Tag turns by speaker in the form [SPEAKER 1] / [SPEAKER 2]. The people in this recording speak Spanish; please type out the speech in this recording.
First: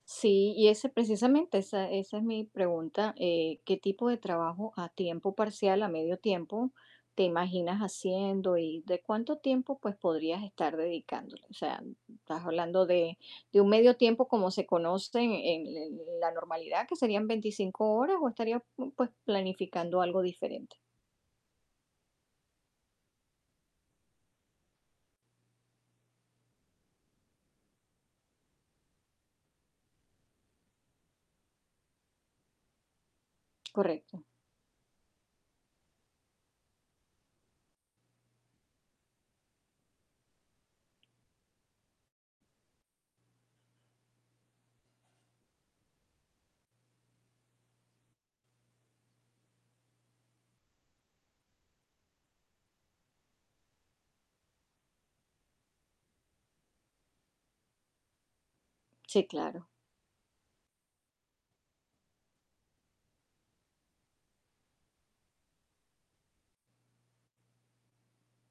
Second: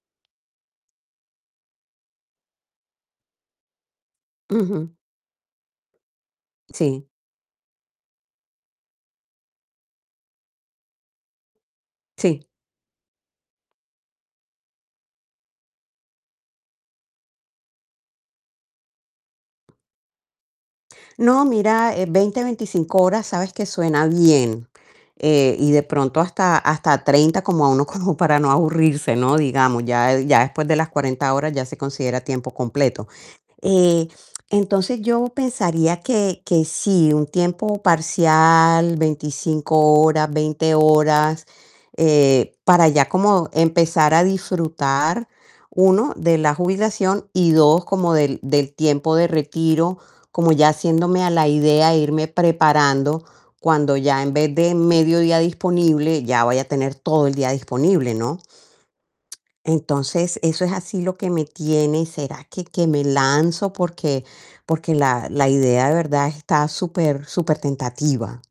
[SPEAKER 1] Sí, y ese precisamente, esa esa es mi pregunta, eh, ¿qué tipo de trabajo a
[SPEAKER 2] Ujú.
[SPEAKER 1] tiempo parcial, a medio tiempo,
[SPEAKER 2] Sí.
[SPEAKER 1] te imaginas haciendo y de cuánto tiempo, pues, podrías estar dedicándole? O sea, ¿estás
[SPEAKER 2] Sí.
[SPEAKER 1] hablando de de un medio tiempo como se conoce en en en la normalidad, que serían 25 horas o estarías, pues, planificando algo diferente?
[SPEAKER 2] No, mira, eh, 20, 25 horas sabes que suena bien. Eh, y de pronto hasta hasta 30 como a uno como para no aburrirse, ¿no?, digamos, ya, eh, ya después de las 40 horas ya se considera tiempo completo. Eh,
[SPEAKER 1] Correcto.
[SPEAKER 2] entonces yo pensaría que que sí, un tiempo parcial, 25 horas, 20 horas, eh, para ya como empezar a disfrutar, 1 de la jubilación y 2 como del del tiempo de retiro, como ya haciéndome a la idea, irme preparando cuando ya en vez de medio día disponible ya vaya a tener todo el día disponible, ¿no?
[SPEAKER 1] Sí, claro.
[SPEAKER 2] Entonces, eso es así lo que me tiene: "¿Será que que me lanzo?". Porque porque la la idea de verdad está super, supertentativa.